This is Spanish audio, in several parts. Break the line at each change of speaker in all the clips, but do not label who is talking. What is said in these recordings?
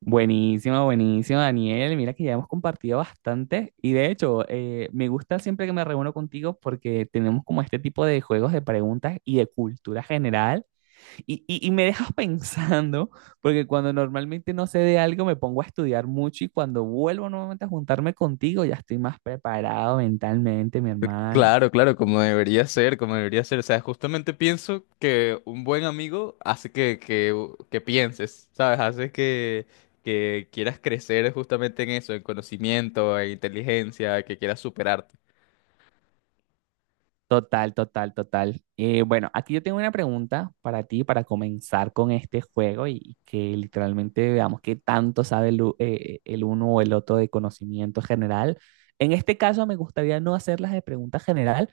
Buenísimo, buenísimo, Daniel. Mira que ya hemos compartido bastante y de hecho me gusta siempre que me reúno contigo porque tenemos como este tipo de juegos de preguntas y de cultura general y me dejas pensando porque cuando normalmente no sé de algo me pongo a estudiar mucho y cuando vuelvo nuevamente a juntarme contigo ya estoy más preparado mentalmente, mi hermano.
Claro, claro, como debería ser, como debería ser. O sea, justamente pienso que un buen amigo hace que pienses, ¿sabes? Hace que quieras crecer justamente en eso, en conocimiento, en inteligencia, que quieras superarte.
Total, total, total. Bueno, aquí yo tengo una pregunta para ti para comenzar con este juego y que literalmente veamos qué tanto sabe el uno o el otro de conocimiento general. En este caso me gustaría no hacerlas de pregunta general,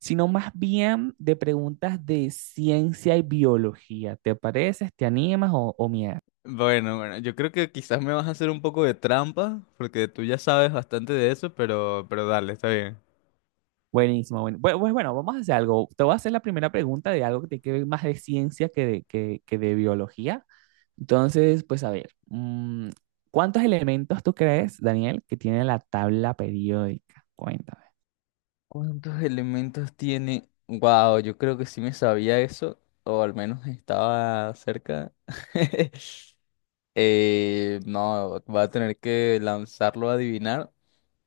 sino más bien de preguntas de ciencia y biología. ¿Te pareces? ¿Te animas o mierda?
Bueno, bueno, yo creo que quizás me vas a hacer un poco de trampa, porque tú ya sabes bastante de eso, pero dale, está bien.
Buenísimo. Bueno, pues bueno, vamos a hacer algo. Te voy a hacer la primera pregunta de algo que tiene que ver más de ciencia que de, que de biología. Entonces, pues a ver, ¿cuántos elementos tú crees, Daniel, que tiene la tabla periódica? Cuéntame.
¿Cuántos elementos tiene? Wow, yo creo que sí me sabía eso, o al menos estaba cerca. No, va a tener que lanzarlo a adivinar.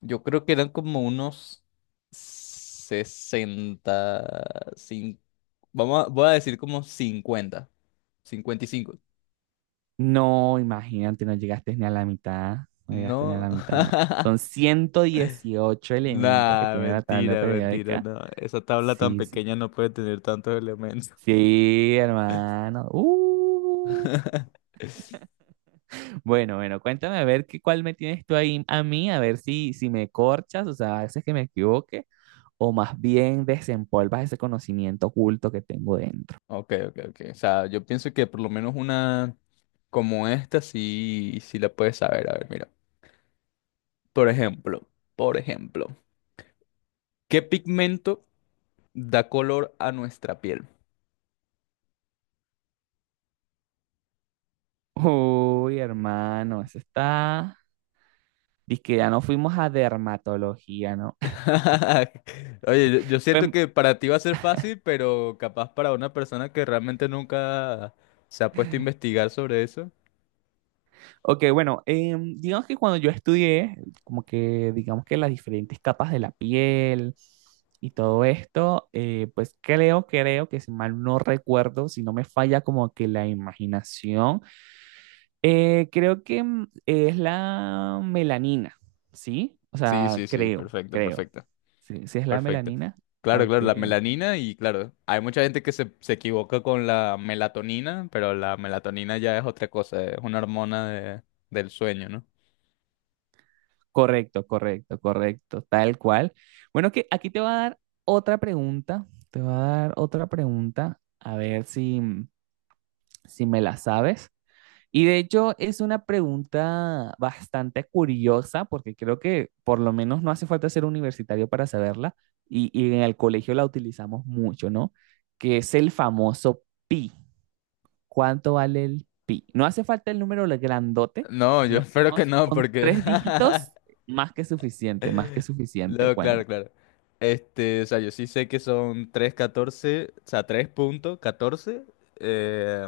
Yo creo que eran como unos 60 cin- voy a decir como 55.
No, imagínate, no llegaste ni a la mitad, no llegaste ni a
No,
la mitad. Son 118 elementos que
nah,
tiene la tabla
mentira, mentira,
periódica.
no. Esa tabla tan
Sí, sí,
pequeña no puede tener tantos elementos.
sí, hermano. Bueno, bueno, cuéntame a ver qué, cuál me tienes tú ahí a mí, a ver si, si me corchas, o sea, a veces que me equivoque, o más bien desempolvas ese conocimiento oculto que tengo dentro.
Ok, ok, ok. O sea, yo pienso que por lo menos una como esta sí, sí la puedes saber. A ver, mira. Por ejemplo, por ejemplo, ¿qué pigmento da color a nuestra piel?
Uy, hermano, eso está. Dice que ya no fuimos a dermatología, ¿no?
Oye, yo, siento
Bueno,
que para ti va a ser fácil, pero capaz para una persona que realmente nunca se ha puesto a investigar sobre eso.
ok, bueno, digamos que cuando yo estudié, como que digamos que las diferentes capas de la piel y todo esto, pues creo, creo que si mal no recuerdo, si no me falla como que la imaginación, creo que es la melanina, ¿sí? O
Sí,
sea,
sí, sí,
creo,
perfecto,
creo.
perfecto,
Sí, sí es la
perfecto.
melanina.
Claro,
Ok,
claro, la melanina. Y claro, hay mucha gente que se equivoca con la melatonina, pero la melatonina ya es otra cosa, es una hormona del sueño, ¿no?
correcto, correcto, correcto, tal cual. Bueno, que aquí te va a dar otra pregunta, te va a dar otra pregunta, a ver si, si me la sabes. Y de hecho es una pregunta bastante curiosa, porque creo que por lo menos no hace falta ser universitario para saberla, y en el colegio la utilizamos mucho, ¿no? Que es el famoso pi. ¿Cuánto vale el pi? No hace falta el número grandote,
No,
por
yo
lo
espero que
menos
no,
con
porque
tres dígitos, más que suficiente, más que suficiente.
no,
Bueno,
claro, claro. O sea, yo sí sé que son 3,14, o sea, 3,14, eh,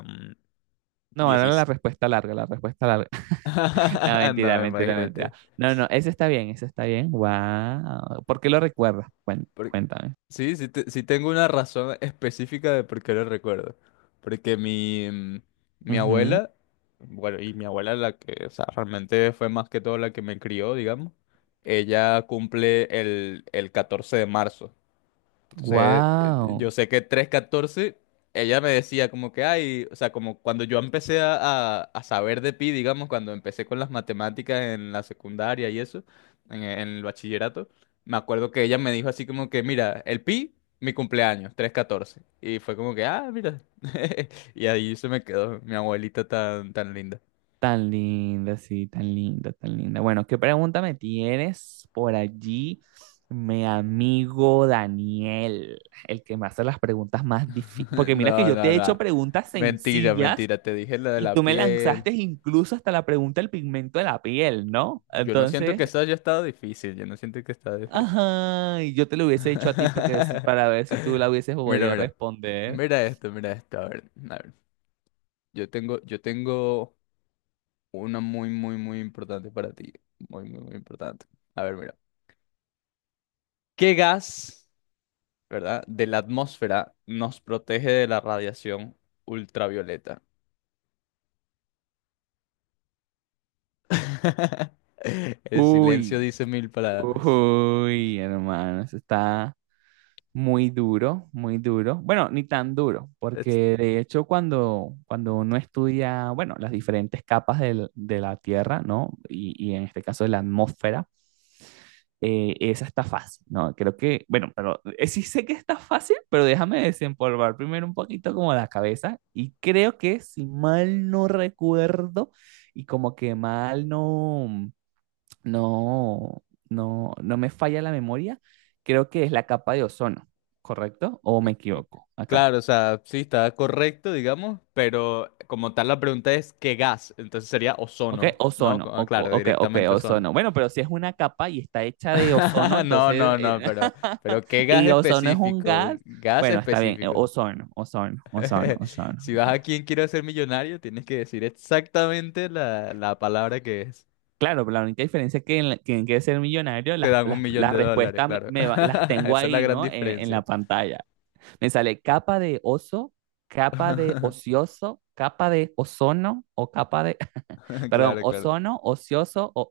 no, ahora la
16.
respuesta larga, la respuesta larga. No,
No,
mentira, mentira, mentira.
imagínate.
No, no, ese está bien, ese está bien. Wow. ¿Por qué lo recuerdas?
Por-
Cuéntame.
sí tengo una razón específica de por qué lo recuerdo. Porque mi abuela, bueno, y mi abuela la que, o sea, realmente fue más que todo la que me crió, digamos. Ella cumple el 14 de marzo. Entonces,
Wow.
yo sé que 3,14 ella me decía como que, ay, o sea, como cuando yo empecé a saber de pi, digamos, cuando empecé con las matemáticas en la secundaria y eso, en el bachillerato, me acuerdo que ella me dijo así como que, mira, el pi, mi cumpleaños, 3,14. Y fue como que, ah, mira. Y ahí se me quedó mi abuelita tan, tan linda.
Tan linda, sí, tan linda, tan linda. Bueno, ¿qué pregunta me tienes por allí, mi amigo Daniel? El que me hace las preguntas más difíciles. Porque mira que
No,
yo te
no,
he hecho
no.
preguntas
Mentira,
sencillas
mentira. Te dije lo de
y tú
la
me
piel.
lanzaste incluso hasta la pregunta del pigmento de la piel, ¿no?
Yo no siento
Entonces,
que eso haya estado difícil. Yo no siento que estaba difícil.
ajá, y yo te lo hubiese hecho a ti para que, para ver si tú la hubieses
Mira,
podido
mira.
responder.
Mira esto, mira esto. A ver, a ver. Yo tengo una muy, muy, muy importante para ti. Muy, muy, muy importante. A ver, mira. ¿Qué gas, verdad, de la atmósfera nos protege de la radiación ultravioleta? El silencio
Uy,
dice mil palabras.
uy, hermano, eso está. Muy duro, muy duro. Bueno, ni tan duro, porque de hecho cuando, cuando uno estudia, bueno, las diferentes capas de la Tierra, ¿no? Y en este caso de la atmósfera, esa está fácil, ¿no? Creo que, bueno, pero sí sé que está fácil, pero déjame desempolvar primero un poquito como la cabeza y creo que si mal no recuerdo y como que mal no no, no, no me falla la memoria, creo que es la capa de ozono, ¿correcto? ¿O me equivoco acá?
Claro, o sea, sí, está correcto, digamos, pero como tal la pregunta es ¿qué gas? Entonces sería
¿Ok?
ozono, ¿no?
Ozono,
Ah,
ok,
claro,
ok, ok,
directamente ozono.
ozono. Bueno, pero si es una capa y está hecha de ozono,
No,
entonces,
no, no, pero ¿qué gas
y ozono es un
específico?
gas,
Gas
bueno, está bien,
específico.
ozono, ozono, ozono, ozono,
Si vas a
ya.
quien quiero ser millonario, tienes que decir exactamente la palabra que es.
Claro, pero la única diferencia es que en, que en Quiere ser millonario,
Te dan un millón
las
de dólares,
respuestas me,
claro.
las
Esa
tengo
es la
ahí,
gran
¿no? En la
diferencia.
pantalla. Me sale capa de oso, capa de ocioso, capa de ozono o capa de, perdón,
Claro, claro.
ozono, ocioso.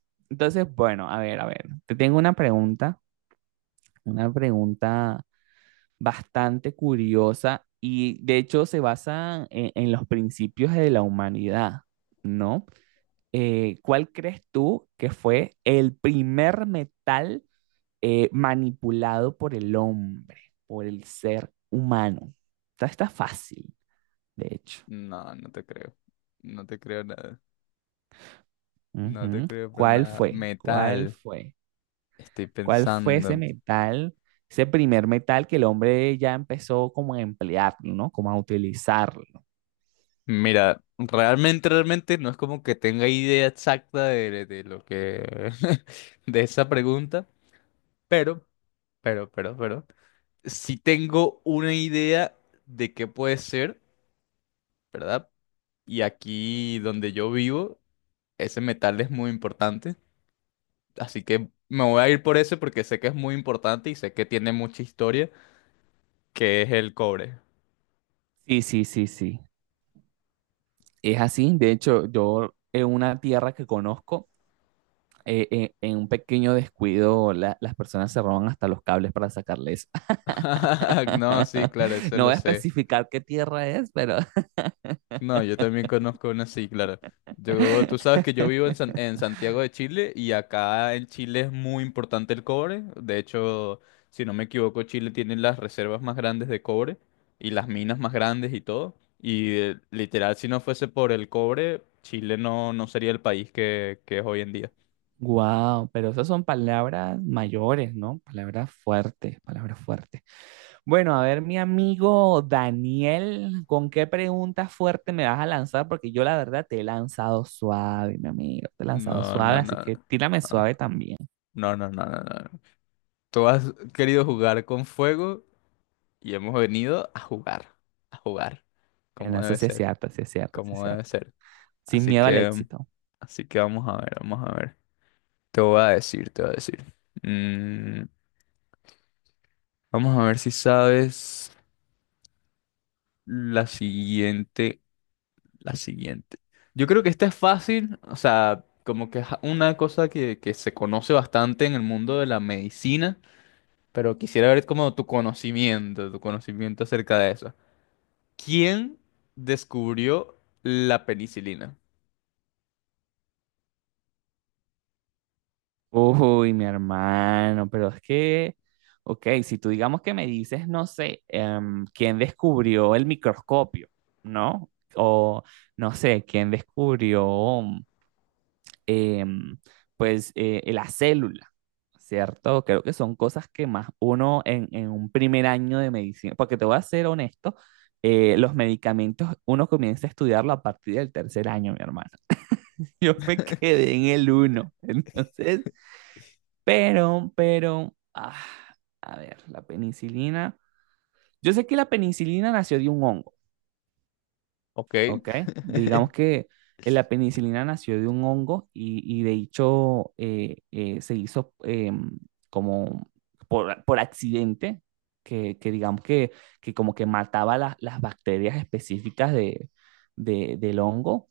Entonces, bueno, a ver, te tengo una pregunta bastante curiosa y de hecho se basa en los principios de la humanidad, ¿no? ¿Cuál crees tú que fue el primer metal manipulado por el hombre, por el ser humano? Esta está fácil. De hecho.
No, no te creo. No te creo nada. No te
Ujú.
creo para
¿Cuál
nada.
fue? ¿Cuál
Metal.
fue?
Estoy
¿Cuál fue ese
pensando.
metal, ese primer metal que el hombre ya empezó como a emplearlo, ¿no? Como a utilizarlo.
Mira, realmente, realmente no es como que tenga idea exacta de lo que de esa pregunta, pero, pero sí tengo una idea de qué puede ser, ¿verdad? Y aquí donde yo vivo, ese metal es muy importante. Así que me voy a ir por ese porque sé que es muy importante y sé que tiene mucha historia, que es el cobre.
Sí, sí, sí, sí. Es así. De hecho, yo en una tierra que conozco, en un pequeño descuido, las personas se roban hasta los cables para sacarles.
No, sí, claro, eso
No
lo
voy a
sé.
especificar qué tierra es, pero...
No, yo también conozco una así, claro. Yo, tú sabes que yo vivo en Santiago de Chile, y acá en Chile es muy importante el cobre. De hecho, si no me equivoco, Chile tiene las reservas más grandes de cobre y las minas más grandes y todo. Y literal, si no fuese por el cobre, Chile no, no sería el país que es hoy en día.
Wow, pero esas son palabras mayores, ¿no? Palabras fuertes, palabras fuertes. Bueno, a ver, mi amigo Daniel, ¿con qué pregunta fuerte me vas a lanzar? Porque yo la verdad te he lanzado suave, mi amigo, te he lanzado
No,
suave,
no,
así
no.
que tírame suave
Ah,
también.
no, no, no, no, no. Tú has querido jugar con fuego y hemos venido a jugar,
En
como
eso
debe
sí es
ser.
cierto, sí es cierto, sí es
Como debe
cierto.
ser.
Sin
Así
miedo al
que,
éxito.
así que vamos a ver, vamos a ver. Te voy a decir, te voy a decir. Mm, vamos a ver si sabes la siguiente, la siguiente. Yo creo que esta es fácil, o sea, como que es una cosa que se conoce bastante en el mundo de la medicina, pero quisiera ver como tu conocimiento acerca de eso. ¿Quién descubrió la penicilina?
Uy, mi hermano, pero es que, ok, si tú digamos que me dices, no sé, ¿quién descubrió el microscopio? ¿No? O no sé, ¿quién descubrió em, pues la célula, ¿cierto? Creo que son cosas que más uno en un primer año de medicina, porque te voy a ser honesto, los medicamentos uno comienza a estudiarlo a partir del tercer año, mi hermano. Yo me quedé en el uno, entonces, pero, ah, a ver, la penicilina. Yo sé que la penicilina nació de un hongo.
¿Ok?
Ok, digamos que la penicilina nació de un hongo y de hecho se hizo como por accidente, que digamos que como que mataba las bacterias específicas de, del hongo,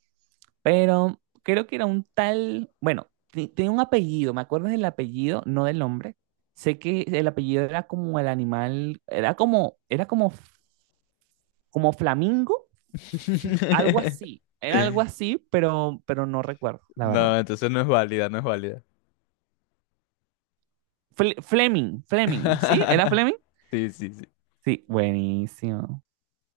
pero creo que era un tal, bueno, tenía un apellido, me acuerdo del apellido, no del nombre. Sé que el apellido era como el animal, era como como Flamingo, algo así, era algo así, pero no recuerdo, la verdad.
No, entonces no es válida, no es válida.
Fleming, Fleming, ¿sí? ¿Era Fleming?
Sí, sí, sí.
Sí, buenísimo.